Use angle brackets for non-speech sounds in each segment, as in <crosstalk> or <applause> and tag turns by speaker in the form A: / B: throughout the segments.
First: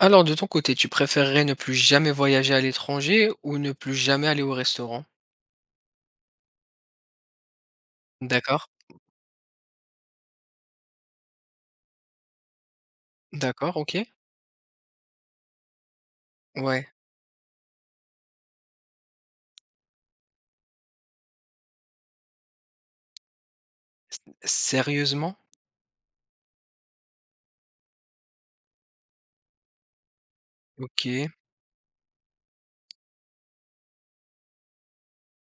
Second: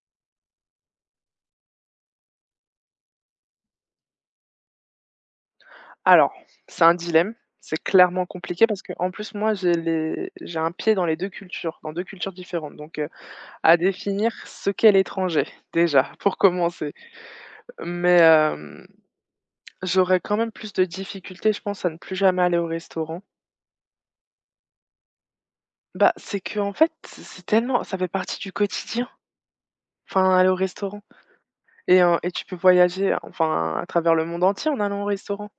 A: Alors, de ton côté, tu préférerais ne plus jamais voyager à l'étranger ou ne plus jamais aller au restaurant?
B: Alors, c'est un dilemme, c'est clairement compliqué
A: D'accord,
B: parce que en plus moi j'ai un pied dans les 2 cultures, dans 2 cultures différentes donc,
A: d'accord,
B: à
A: OK.
B: définir ce qu'est l'étranger, déjà, pour
A: Ouais.
B: commencer. Mais, j'aurais quand même plus de difficultés je pense à ne plus jamais aller au restaurant.
A: Sérieusement?
B: Bah, c'est que en fait, c'est tellement ça fait partie du quotidien, enfin aller au restaurant
A: OK.
B: et tu peux voyager enfin à travers le monde entier en allant au restaurant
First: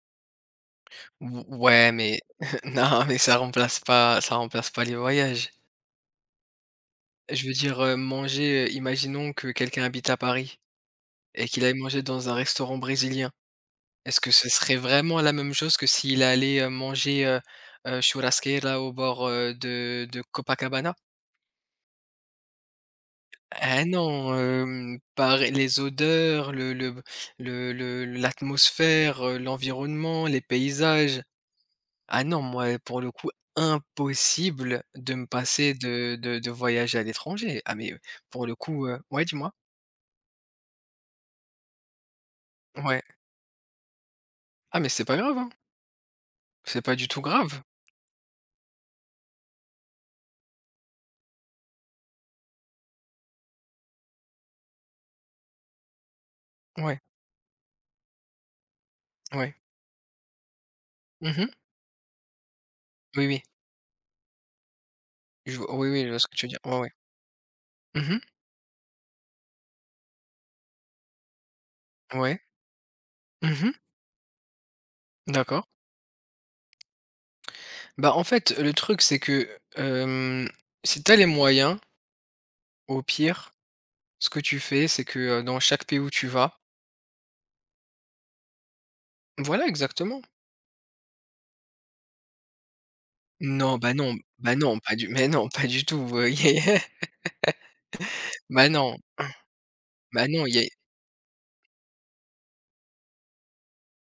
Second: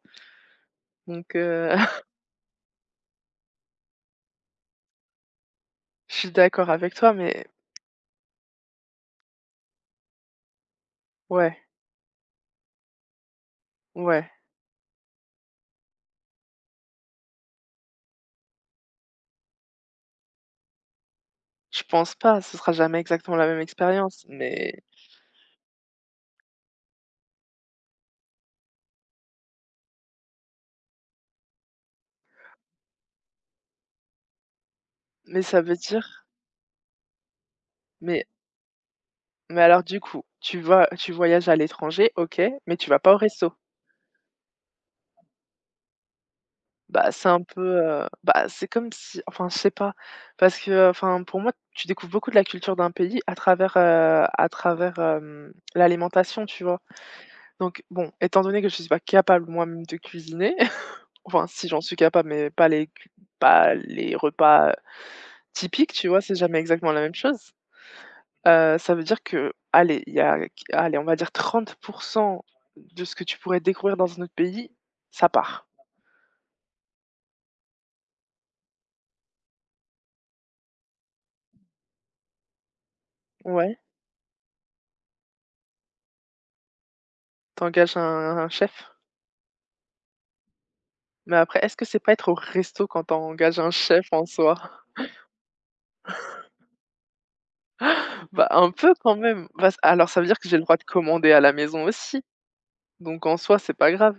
B: donc
A: Ou
B: heu,
A: ouais,
B: <laughs>
A: mais <laughs> non, mais ça remplace pas les voyages.
B: je suis d'accord avec toi
A: Je
B: mais
A: veux dire, manger, imaginons que quelqu'un habite à Paris et
B: ouais,
A: qu'il aille manger dans un restaurant brésilien. Est-ce
B: ouais.
A: que ce serait vraiment la même chose que s'il allait, manger, churrasqueira au bord, de Copacabana?
B: Je pense pas, ce sera jamais exactement la même
A: Ah
B: expérience,
A: non,
B: mais
A: par les odeurs, le l'atmosphère, l'environnement, les paysages. Ah non, moi, pour le coup, impossible de me
B: mais ça
A: passer
B: veut
A: de
B: dire
A: de de voyager à l'étranger. Ah mais,
B: mais
A: pour le coup, ouais, dis-moi?
B: mais alors du coup, tu voyages à l'étranger, OK, mais tu vas
A: Ouais.
B: pas au resto.
A: Ah mais c'est pas grave, hein. C'est pas du
B: Bah,
A: tout
B: c'est un
A: grave.
B: peu, bah, c'est comme si enfin, je sais pas, parce que, enfin, pour moi, tu découvres beaucoup de la culture d'un pays à travers, l'alimentation, tu vois?
A: Ouais,
B: Donc bon, étant donné que je suis pas capable
A: ouais.
B: moi-même de cuisiner, <laughs> enfin,
A: Mmh.
B: si j'en suis capable, mais
A: Oui, oui.
B: pas les repas
A: Je v oui,
B: typiques,
A: oui,
B: tu
A: je vois
B: vois?
A: ce que
B: C'est
A: tu veux
B: jamais
A: dire. Ouais, ouais.
B: exactement la même chose.
A: Mmh.
B: Ça veut dire que, allez, il y a allez, on va dire 30
A: Ouais.
B: de ce que tu pourrais
A: Mmh.
B: découvrir dans un autre pays, ça
A: D'accord.
B: part.
A: Bah, en fait, le truc, c'est que, hem, si t'as les moyens, au pire
B: Ouais.
A: ce que tu fais, c'est que, dans chaque pays où tu vas.
B: T'engages un chef,
A: Voilà, exactement.
B: mais après, est-ce que c'est pas être au resto quand t'engages un
A: Non, bah,
B: chef
A: non,
B: en
A: bah,
B: soi?
A: non, pas du mais non, pas du tout, il <laughs> y a.
B: <laughs> Bah,
A: Bah,
B: un peu
A: non,
B: quand même. Bah, c alors ça
A: bah,
B: veut dire
A: non,
B: que
A: il
B: j'ai
A: y a.
B: le droit de commander à la maison aussi, donc en soi, c'est pas grave.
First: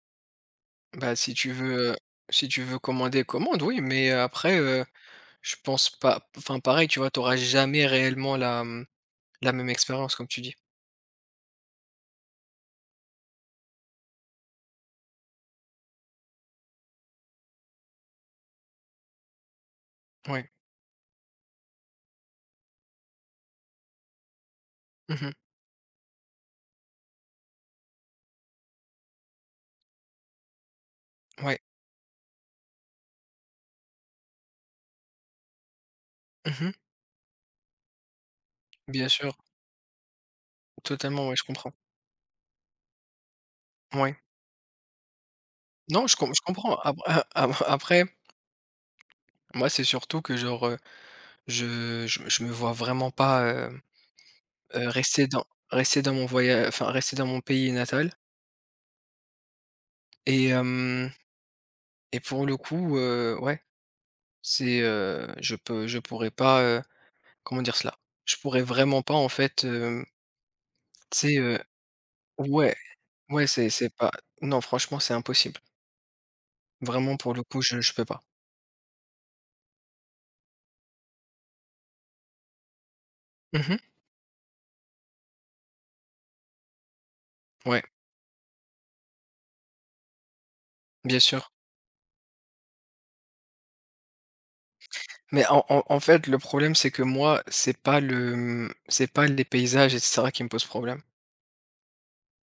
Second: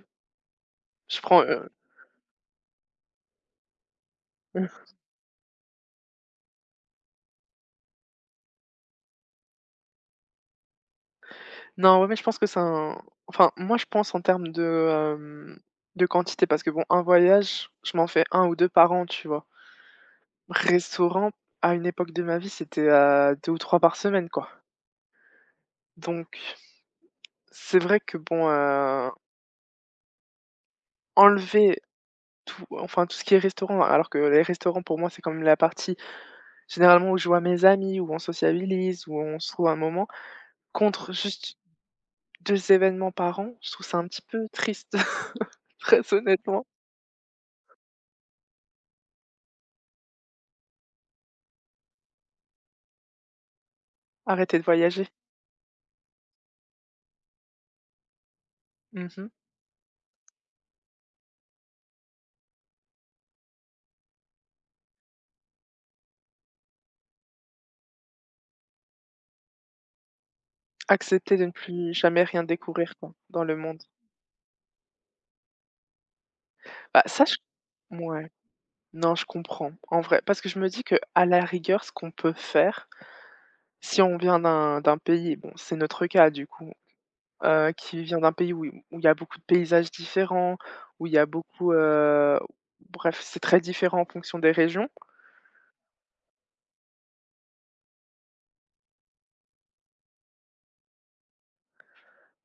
A: Bah,
B: Je
A: si
B: prends,
A: tu
B: heu
A: veux, si tu veux commander, commande, oui, mais, après,
B: <laughs>
A: je pense pas, enfin, pareil, tu vois, t'auras jamais réellement la, la même expérience comme tu dis.
B: non, ouais, mais je pense que c'est un enfin, moi, je pense en termes de, de quantité parce que bon, un voyage, je m'en fais un ou 2 par an, tu vois?
A: Ouais.
B: Restaurant, à une époque de ma vie, c'était, 2 ou 3 par semaine, quoi.
A: Mmh.
B: Donc c'est vrai que bon,
A: Ouais.
B: enlever tout ce qui est restaurant, alors que les restaurants pour moi, c'est quand même la partie
A: Mmh.
B: généralement où je vois mes amis, où on sociabilise,
A: Bien
B: où
A: sûr,
B: on se trouve un moment, contre
A: totalement, ouais, je
B: juste
A: comprends.
B: 2 événements par an, je trouve ça un
A: Ouais.
B: petit peu triste, <laughs> très
A: Non, je
B: honnêtement.
A: comprends. Ap a ap Après, moi, c'est surtout que genre, je me vois vraiment pas.
B: Arrêter de voyager.
A: Rester dans mon pays natal,
B: Mmh.
A: et hem et pour le coup, ouais, c'est, je pourrais pas, comment dire cela? Je pourrais vraiment pas, en fait, tu sais,
B: Accepter de ne plus jamais rien
A: ouais,
B: découvrir, quoi, dans
A: ouais,
B: le
A: c'est
B: monde.
A: c'est pas, non, franchement, c'est impossible.
B: Bah
A: Vraiment
B: ça,
A: pour
B: je
A: le coup, je peux pas.
B: Ouais. Non, je comprends, en vrai. Parce que je me dis que à la rigueur, ce qu'on peut faire,
A: Mmh.
B: si on vient d'un pays, bon, c'est notre cas du coup,
A: Ouais,
B: qui vient d'un pays où il y a beaucoup de paysages différents, où il
A: bien
B: y a
A: sûr.
B: beaucoup, bref, c'est très différent en fonction des régions.
A: Mais en fait, le problème c'est que moi, c'est pas le, c'est pas les paysages et cetera qui me posent problème.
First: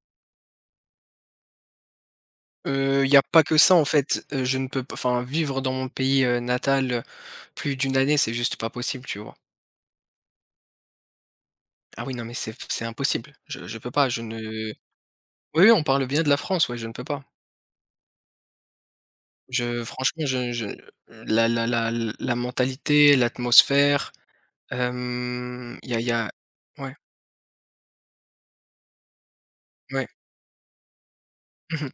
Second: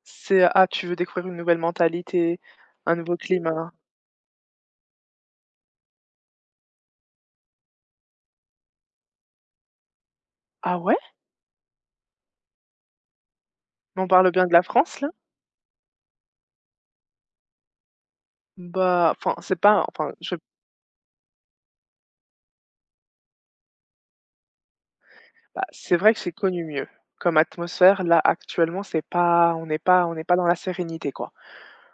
B: C'est, ah, tu veux découvrir une nouvelle mentalité, un
A: Il y
B: nouveau
A: a pas que ça
B: climat.
A: en fait, je ne peux pas, enfin, vivre dans mon pays, natal, plus d'une année, c'est juste pas possible, tu vois?
B: Ah ouais?
A: Ah oui, non, mais c'est impossible. Je ne peux
B: Mais
A: pas,
B: on
A: je
B: parle
A: ne
B: bien de la France là?
A: oui, oui, on parle bien de la France, ouais, je ne peux pas.
B: Bah, enfin, c'est
A: Je
B: pas enfin,
A: Franchement, je la mentalité, l'atmosphère,
B: c'est
A: il y
B: vrai que
A: a
B: j'ai connu mieux.
A: ouais,
B: Comme atmosphère, là, actuellement, c'est pas on n'est pas
A: ouais.
B: on n'est pas dans la sérénité, quoi.
A: Mmh.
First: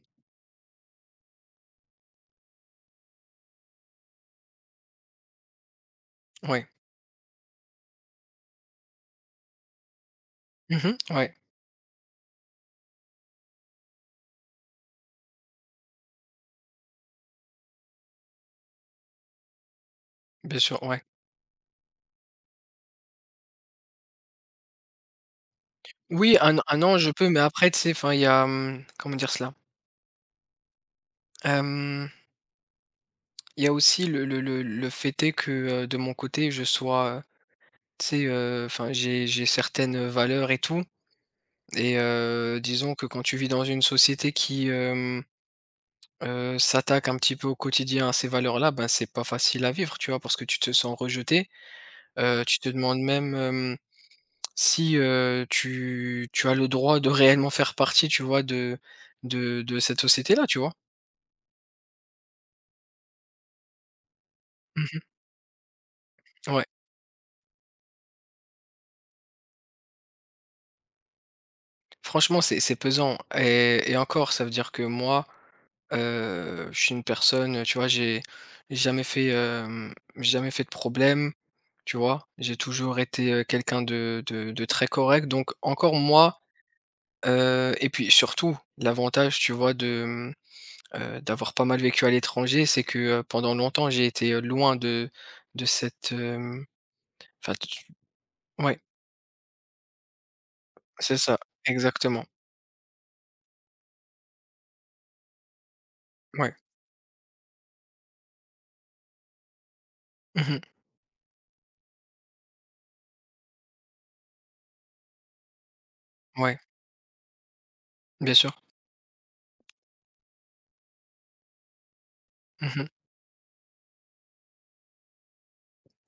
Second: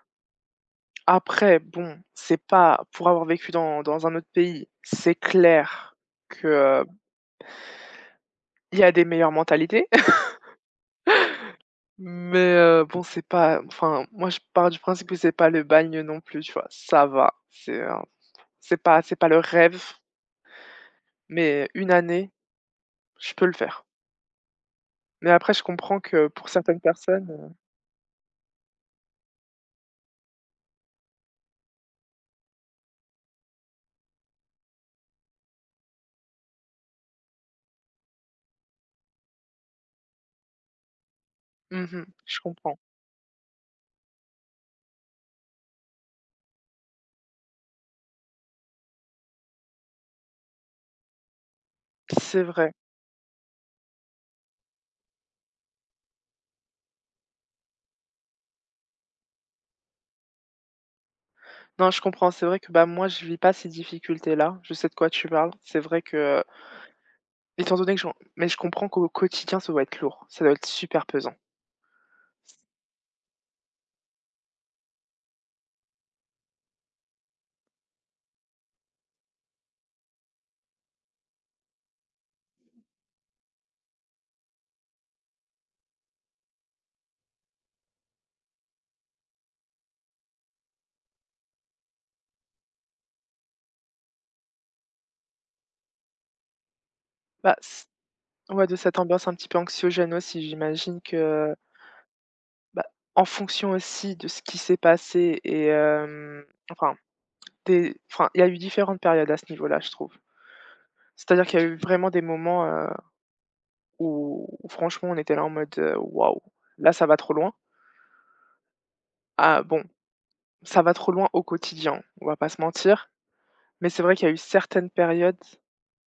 B: Après, bon, c'est pas pour avoir vécu dans un autre pays, c'est clair que,
A: Ouais.
B: il y a des meilleures mentalités, <laughs>
A: Mmh. Ouais,
B: mais, bon, c'est pas enfin, moi, je pars du principe que c'est pas le bagne non plus, tu vois? Ça va, c'est pas le rêve,
A: bien sûr, ouais.
B: mais une année, je peux le faire. Mais après, je comprends que
A: Oui,
B: pour
A: un
B: certaines
A: an je peux,
B: personnes,
A: mais après, tu sais, enfin, il y a, comment dire cela? Il y a aussi le fait est que, de mon côté, je sois, tu sais, enfin, j'ai certaines valeurs et tout, et,
B: mmh je comprends.
A: disons que quand tu vis dans une société qui, s'attaque un petit peu au quotidien à ces valeurs-là, ben, c'est pas facile à vivre, tu vois? Parce que tu te sens rejeté,
B: C'est
A: tu te
B: vrai.
A: demandes même, si, tu as le droit de réellement faire partie, tu vois, de cette société-là, tu vois?
B: Non, je comprends, c'est vrai que, bah, moi, je vis pas ces difficultés-là. Je sais de
A: Mmh.
B: quoi tu parles. C'est vrai que
A: Ouais.
B: Étant donné que j'en mais je comprends qu'au quotidien, ça doit être lourd, ça doit être super pesant.
A: Franchement, c'est pesant, et encore, ça veut dire que moi, je suis une personne, tu vois, j'ai jamais fait, hem, j'ai jamais fait de problème, tu vois? J'ai toujours été, quelqu'un de très correct, donc encore moi, et puis surtout l'avantage, tu vois, de, d'avoir pas mal vécu à l'étranger, c'est que, pendant longtemps, j'ai été, loin de cette, enfin,
B: Bah,
A: tu
B: c ouais, de
A: ouais,
B: cette ambiance un petit peu anxiogène aussi, j'imagine
A: c'est ça,
B: que,
A: exactement.
B: bah, en fonction aussi de ce qui s'est passé et,
A: Ouais.
B: enfin, des enfin, il y a eu différentes périodes à ce niveau-là, je trouve.
A: Mmh.
B: C'est-à-dire qu'il y a eu vraiment des moments, où franchement, on était là en mode, «Waouh,
A: Ouais,
B: là, ça va trop loin».
A: bien sûr.
B: Ah bon, ça va trop loin au quotidien, on va pas se
A: Mmh.
B: mentir, mais c'est vrai qu'il y a eu certaines périodes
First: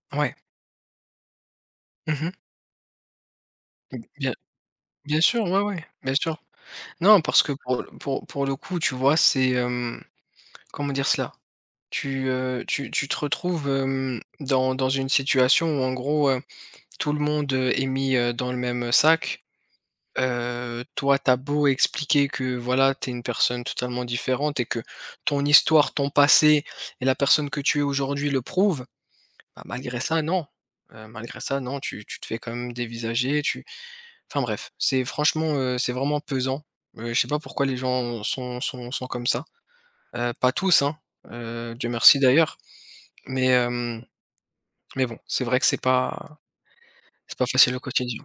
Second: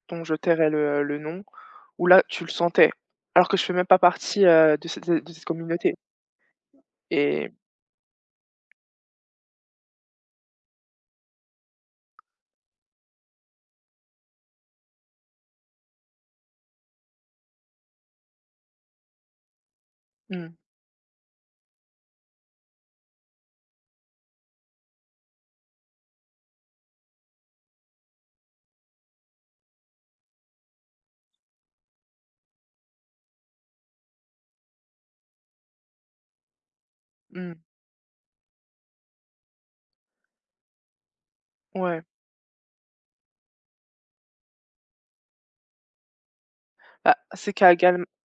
B: dont
A: Ouais.
B: je tairai le nom, où là,
A: Mmh.
B: tu le sentais. Alors que je fais même pas
A: Bien
B: partie, de cette
A: Bien
B: de
A: sûr,
B: cette
A: ouais, ouais,
B: communauté
A: bien sûr. Non, parce que
B: et
A: pour le coup, tu vois, c'est, comment dire cela? Tu te retrouves, dans une situation où, en gros, tout le monde, est mis, dans le même sac.
B: mmh,
A: Toi, t'as beau expliquer que voilà, t'es une personne totalement différente et que ton histoire, ton passé et la personne que tu es aujourd'hui le prouvent, bah, malgré ça, non. Malgré ça, non, tu te fais quand même dévisager. Enfin bref, c'est franchement, c'est vraiment pesant. Je sais pas
B: mmh,
A: pourquoi les gens sont comme ça. Pas tous, hein, Dieu
B: ouais.
A: merci d'ailleurs, mais hem, mais bon, c'est vrai que c'est pas
B: Bah, c'est
A: facile au
B: qu'amalgame
A: quotidien.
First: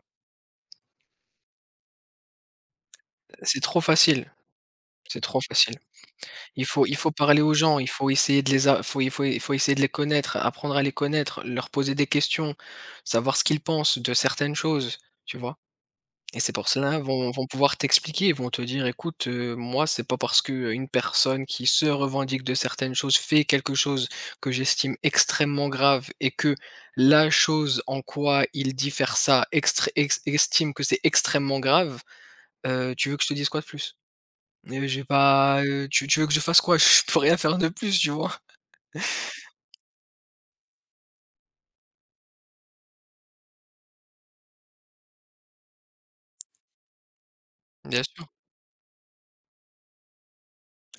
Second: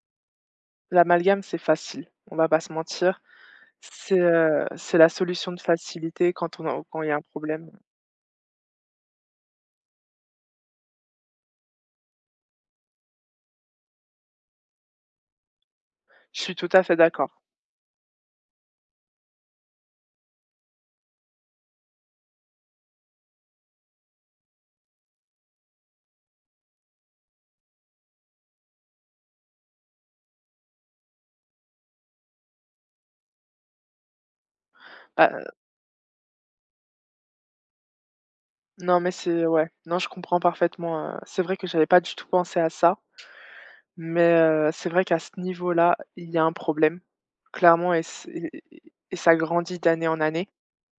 B: l'amalgame, c'est facile, on va pas se mentir.
A: C'est trop
B: C'est,
A: facile,
B: heu, c'est la
A: c'est trop
B: solution de
A: facile.
B: facilité quand on en
A: Il
B: quand il
A: faut
B: y a un
A: parler aux
B: problème.
A: gens, il faut essayer de les a faut il faut essayer de les connaître, apprendre à les connaître, leur poser des questions, savoir ce qu'ils pensent de certaines choses, tu vois? Et
B: Je
A: c'est
B: suis
A: pour
B: tout à fait
A: cela,
B: d'accord.
A: vont pouvoir t'expliquer, vont te dire: «Écoute, moi, c'est pas parce que une personne qui se revendique de certaines choses fait quelque chose que j'estime extrêmement grave et que la chose en quoi il dit faire ça extré ex estime que c'est extrêmement grave, tu veux que je te dise quoi de plus? J'ai
B: Bah,
A: pas, tu veux que je fasse quoi? <laughs> Je peux rien faire de plus», tu vois?
B: non, mais c'est ouais, non, je comprends parfaitement, c'est vrai que j'avais pas du tout pensé à ça, mais, c'est vrai qu'à ce niveau-là, il y a un problème, clairement
A: Bien
B: et
A: sûr.
B: c'est et ça grandit d'année en année.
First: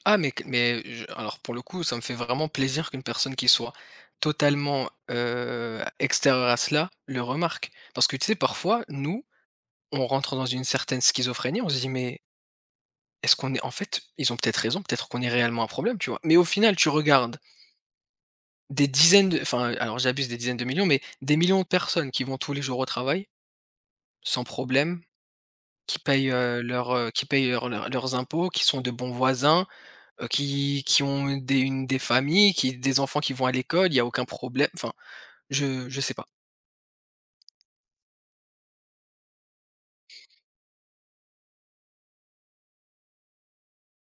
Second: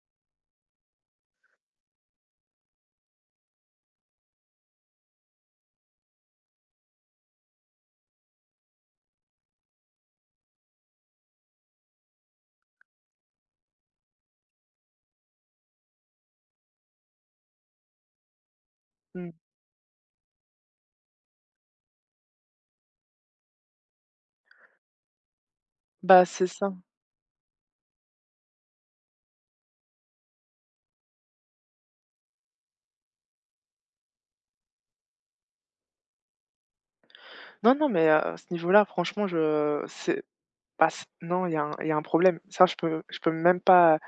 A: Ah mais q mais je alors, pour le coup, ça me fait vraiment plaisir qu'une personne qui soit totalement, extérieure à cela, le remarque. Parce que tu sais, parfois, nous, on rentre dans une certaine schizophrénie, on se dit: «Mais est-ce qu'on est, en fait, ils ont peut-être raison, peut-être qu'on est réellement un problème», tu vois? Mais au final, tu regardes des dizaines
B: Mmh.
A: de, enfin, alors j'abuse, des dizaines de millions, mais des millions de personnes qui vont tous les jours au travail, sans problème, qui
B: Bah,
A: payent
B: c'est ça.
A: leurs impôts, qui sont de bons voisins, qui ont des une des familles, qui des enfants qui vont à l'école, il y a aucun problème. Enfin, je sais pas.
B: Non, non, mais, à ce niveau-là, franchement, je c'est bah, c non, il y a un problème. Ça, je peux même pas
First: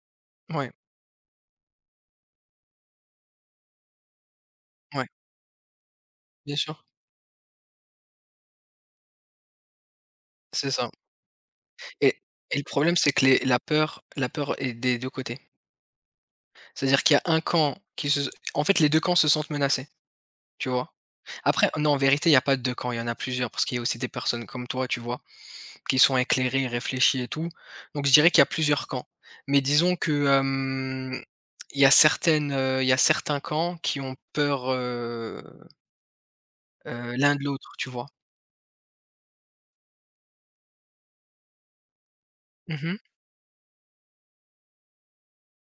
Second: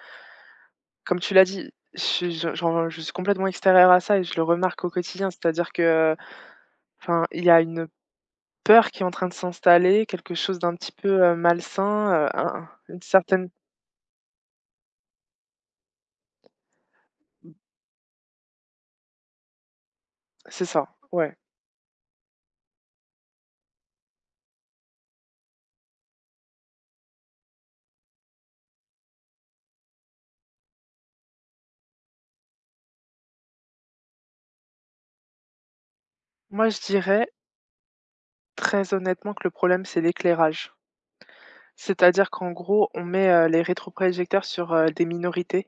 A: Ouais,
B: comme tu l'as dit, je suis complètement extérieure à ça et je le remarque au
A: ouais,
B: quotidien. C'est-à-dire que,
A: bien sûr,
B: enfin, il y a une peur qui est en train de s'installer, quelque chose
A: c'est
B: d'un
A: ça,
B: petit peu,
A: et
B: malsain,
A: et le
B: un
A: problème,
B: une
A: c'est que les
B: certaine
A: la peur est des 2 côtés. C'est-à-dire qu'il y a un camp qui se en fait, les 2 camps se sentent menacés,
B: c'est
A: tu
B: ça,
A: vois?
B: ouais.
A: Après non, en vérité, il y a pas de 2 camps, il y en a plusieurs parce qu'il y a aussi des personnes comme toi, tu vois? Qui sont éclairées, réfléchies et tout. Donc je dirais qu'il y a plusieurs camps. Mais disons que, il y a certains camps qui ont peur,
B: Moi, je dirais
A: L'un de l'autre, tu vois?
B: très honnêtement que le problème, c'est l'éclairage. C'est-à-dire qu'en gros,
A: Mmh.
B: on met, les rétroprojecteurs sur, des minorités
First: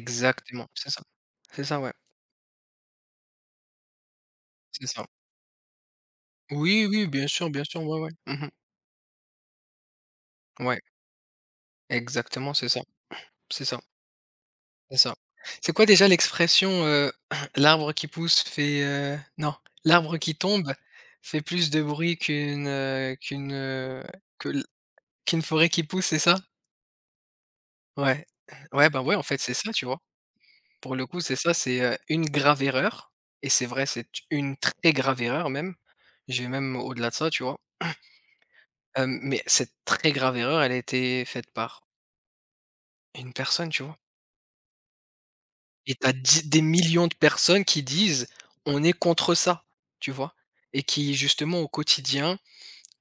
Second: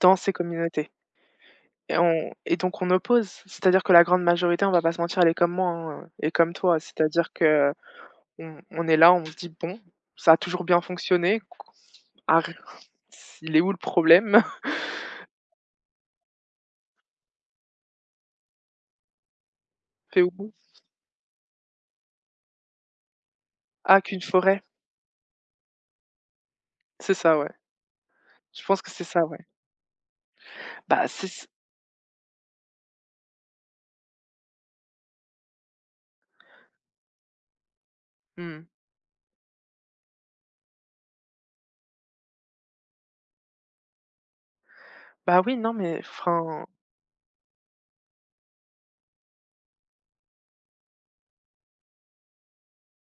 B: dans ces
A: c'est
B: communautés.
A: ça. C'est ça, ouais,
B: Et donc, on oppose. C'est-à-dire que la grande majorité, on va
A: c'est
B: pas se
A: ça.
B: mentir, elle est comme moi hein, et comme toi.
A: Oui, oui,
B: C'est-à-dire
A: bien
B: que
A: sûr, ouais, ouais. Mmh.
B: on est là, on se dit, bon, ça a toujours
A: Ouais,
B: bien fonctionné. Arr-
A: exactement, c'est ça,
B: Il est
A: c'est
B: où le
A: ça,
B: problème?
A: c'est ça. C'est quoi déjà l'expression, <clears throat> l'arbre qui pousse fait, non,
B: <laughs>
A: l'arbre
B: Fait
A: qui
B: où?
A: tombe fait plus de bruit qu'une, qu'une,
B: Ah, qu'une
A: que
B: forêt.
A: l qu'une forêt qui pousse, c'est ça?
B: C'est ça, ouais.
A: Ouais.
B: Je pense
A: Ouais,
B: que
A: ben
B: c'est
A: ouais, en
B: ça,
A: fait,
B: ouais.
A: c'est ça, tu vois? Pour le
B: Bah,
A: coup,
B: c'est...
A: c'est
B: s-
A: ça, c'est, une grave erreur, et c'est vrai, c'est une très grave erreur même. Je vais même au-delà de ça, tu vois?
B: Hmm.
A: Hem, mais cette très grave erreur, elle a été faite par une personne, tu vois?
B: Bah oui, non,
A: Et
B: mais...
A: t'as as des
B: Enfin,
A: millions de personnes qui disent: «On est contre ça», tu vois? Et qui justement au quotidien,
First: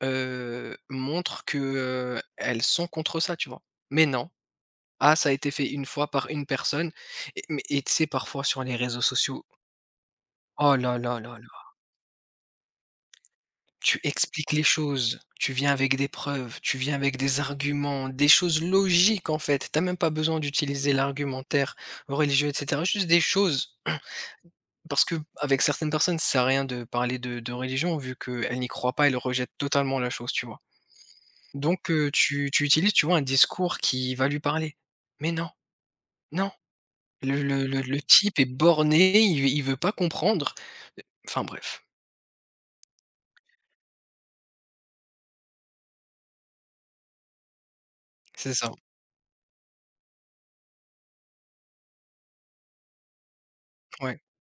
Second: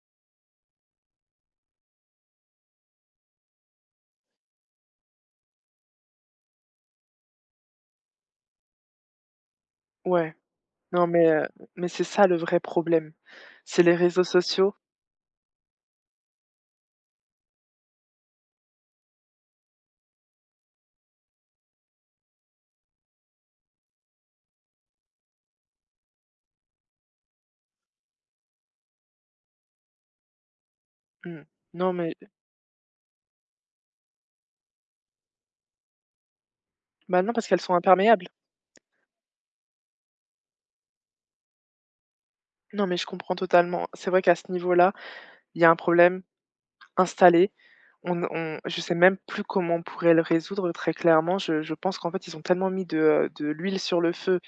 A: montrent que, elles sont contre ça, tu vois? Mais non. Ah, ça a été fait une fois par une personne, et tu sais, parfois sur les réseaux sociaux,
B: ouais.
A: oh là
B: Non
A: là
B: mais,
A: là
B: heu,
A: là.
B: mais c'est ça le vrai problème, c'est les
A: Tu
B: réseaux
A: expliques les
B: sociaux.
A: choses, tu viens avec des preuves, tu viens avec des arguments, des choses logiques en fait. T'as même pas besoin d'utiliser l'argumentaire religieux et cetera, juste des choses <clears throat> parce que avec certaines personnes, ça sert à rien de parler de religion, vu qu'elles n'y croient pas, elles rejettent totalement la chose, tu vois?
B: Mmh.
A: Donc,
B: Non mais
A: tu utilises, tu vois, un discours qui va lui parler. Mais non, non,
B: bah, non
A: le
B: parce qu'elles
A: le
B: sont
A: le le
B: imperméables.
A: type est borné, il veut pas comprendre. Enfin bref,
B: Non mais je comprends totalement. C'est vrai qu'à ce niveau-là, il y a un problème installé. On
A: c'est
B: on
A: ça,
B: je sais même plus comment on pourrait le résoudre très clairement. Je pense qu'en fait, ils ont tellement mis de l'huile sur le
A: ouais,
B: feu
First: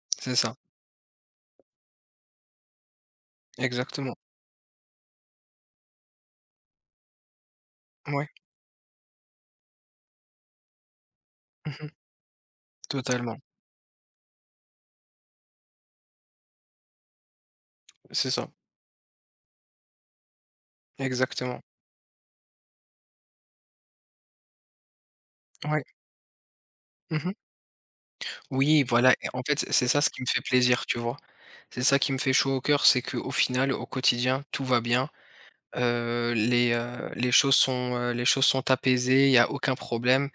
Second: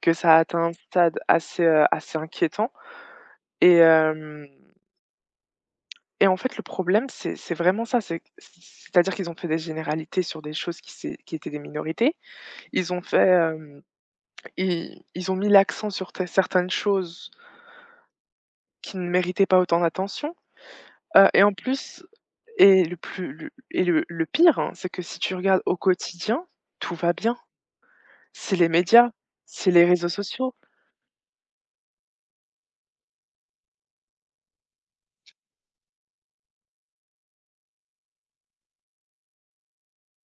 B: que
A: c'est
B: ça a
A: ça,
B: atteint un stade assez inquiétant et
A: exactement,
B: hem et en fait, le problème, c'est vraiment ça,
A: ouais.
B: c'est-à-dire qu'ils ont fait des généralités sur des choses qui étaient des
A: Mmh.
B: minorités. Ils ont fait,
A: Totalement.
B: hem Ils ils ont mis l'accent sur t certaines choses
A: C'est ça,
B: qui ne méritaient pas autant d'attention, et en
A: exactement.
B: plus et le plus le et le le pire, hein, c'est que si tu regardes au
A: Ouais.
B: quotidien, tout va
A: Mmh.
B: bien. C'est les
A: Oui, voilà,
B: médias,
A: et en fait,
B: c'est les
A: c'est ça ce
B: réseaux
A: qui me fait
B: sociaux.
A: plaisir, tu vois? C'est ça qui me fait chaud au cœur, c'est que au final, au quotidien, tout va bien. Les choses sont, apaisées, il y a aucun problème,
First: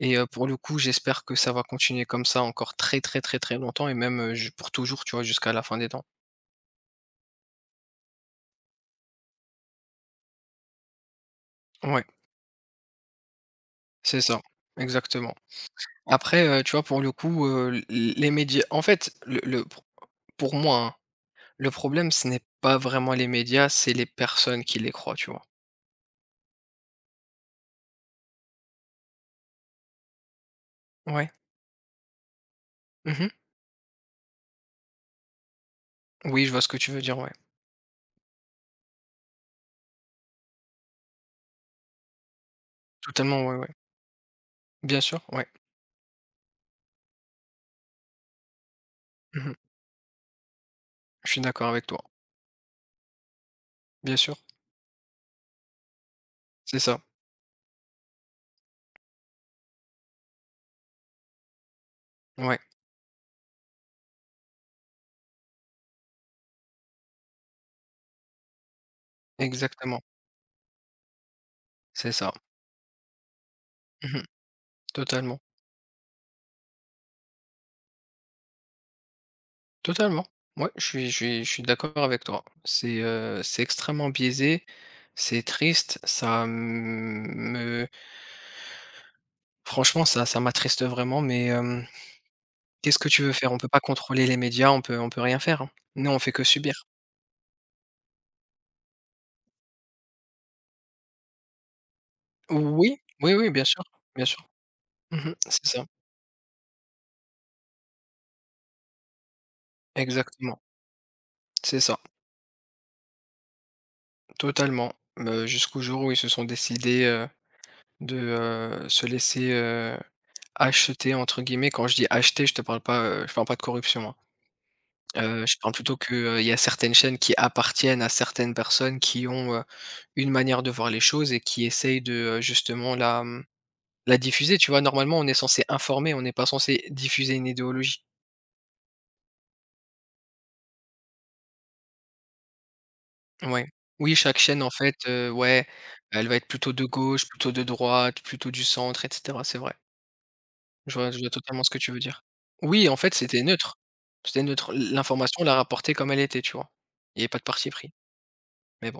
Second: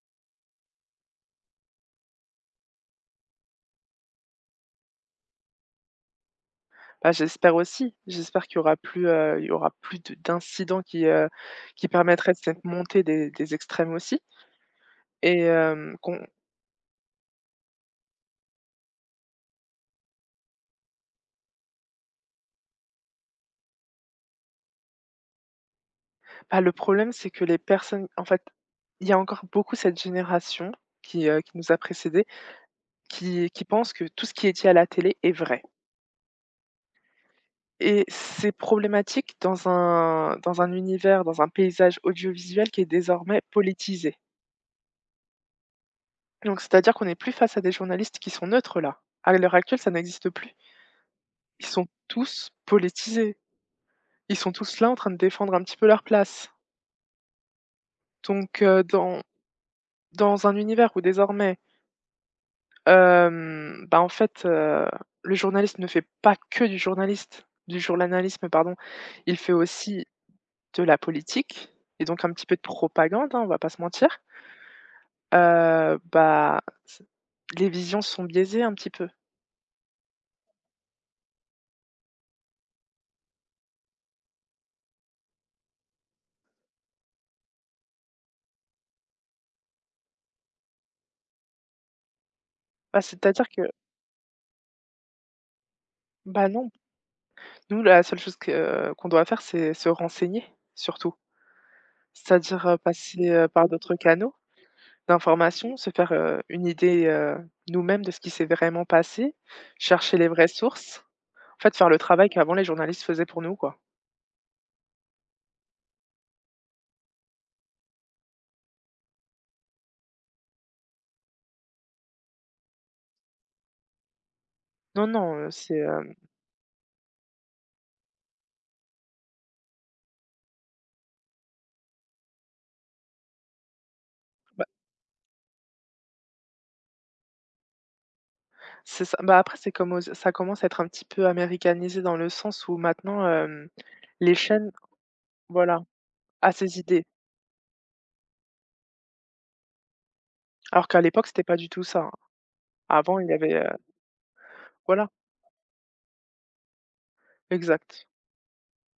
A: et, pour le coup, j'espère que ça va continuer comme ça encore très, très, très, très longtemps et même, ju pour toujours, tu vois, jusqu'à la fin des temps.
B: Bah, j'espère aussi, j'espère qu'il y aura plus, il y aura plus de d'incidents qui
A: Ouais,
B: permettraient de cette montée des extrêmes
A: c'est
B: aussi
A: ça, exactement.
B: et, qu'on
A: Après, tu vois, pour le coup, l les médias en fait, le pour moi, hein, le problème, ce n'est pas vraiment les médias, c'est les personnes qui les croient, tu vois?
B: bah, le problème, c'est que les personnes en fait, il y a encore beaucoup cette génération qui,
A: Ouais.
B: heu, qui nous a précédés
A: Mmh.
B: qui pensent que tout ce qui est dit à la télé est vrai
A: Oui, je vois ce que tu veux dire, ouais.
B: et c'est problématique dans un univers, dans un paysage audiovisuel qui est désormais
A: Totalement, ouais, ouais.
B: politisé.
A: Bien sûr, ouais.
B: Donc c'est-à-dire qu'on n'est plus face à des journalistes qui sont neutres là. À
A: Mmh.
B: l'heure actuelle, ça n'existe plus.
A: Je suis
B: Ils
A: d'accord avec
B: sont
A: toi.
B: tous politisés.
A: Bien sûr,
B: Ils sont tous là en train de défendre un petit peu leur place.
A: c'est ça.
B: Donc, dans un univers où désormais,
A: Ouais,
B: bah, en fait, le journaliste ne fait pas que du journalisme pardon. Il fait
A: exactement.
B: aussi de la politique et
A: C'est
B: donc un
A: ça.
B: petit peu de propagande, hein, on va pas se mentir,
A: Mmh. Totalement,
B: bah, c les visions sont biaisées un petit peu.
A: totalement. Ouais, je suis d'accord avec toi. C'est extrêmement biaisé, c'est triste, ça me franchement, ça m'attriste vraiment, mais, qu'est-ce
B: Bah,
A: que tu veux
B: c'est-à-dire
A: faire? On
B: que
A: peut pas contrôler les médias, on peut rien faire, hein. Nous, on fait que
B: bah, non,
A: subir.
B: nous la seule chose que qu'on doit faire, c'est se renseigner surtout. C'est-à-dire,
A: Oui,
B: passer,
A: oui, oui, bien
B: par
A: sûr,
B: d'autres
A: bien
B: canaux
A: sûr. Mmh. C'est
B: d'information,
A: ça,
B: se faire, une idée, nous-mêmes de ce qui s'est vraiment passé, chercher les vraies
A: exactement.
B: sources, en fait,
A: C'est
B: faire le
A: ça,
B: travail qu'avant les journalistes faisaient pour nous, quoi.
A: totalement. Jusqu'au jour où ils se sont décidés, de, se laisser, «acheter» entre guillemets. Quand je dis «acheter», je te parle pas, je parle pas de corruption, hein.
B: Non, non,
A: Je parle
B: c'est,
A: plutôt que, il y a certaines chaînes qui appartiennent à certaines personnes qui ont, une manière de voir les choses et qui essayent de, justement, la, la diffuser, tu
B: bah.
A: vois? Normalement, on est censé informer, on n'est pas censé diffuser une idéologie.
B: C'est ça. Bah, après, c'est comme aux ça commence à être un petit peu américanisé dans le sens où maintenant,
A: Ouais. Oui,
B: les
A: chaque chaîne en
B: chaînes
A: fait, ouais,
B: voilà,
A: elle va être
B: à
A: plutôt
B: ses
A: de
B: idées.
A: gauche, plutôt de droite, plutôt du centre, et cetera. C'est vrai.
B: Alors qu'à
A: Je
B: l'époque,
A: vois
B: c'était pas
A: totalement ce
B: du
A: que
B: tout
A: tu veux
B: ça, hein.
A: dire. Oui, en fait,
B: Avant, il y
A: c'était
B: avait,
A: neutre. C'était neutre.
B: voilà,
A: L'information, on l'a rapportée comme elle était, tu vois? Il n'y avait pas de parti pris,
B: exact.
A: mais bon.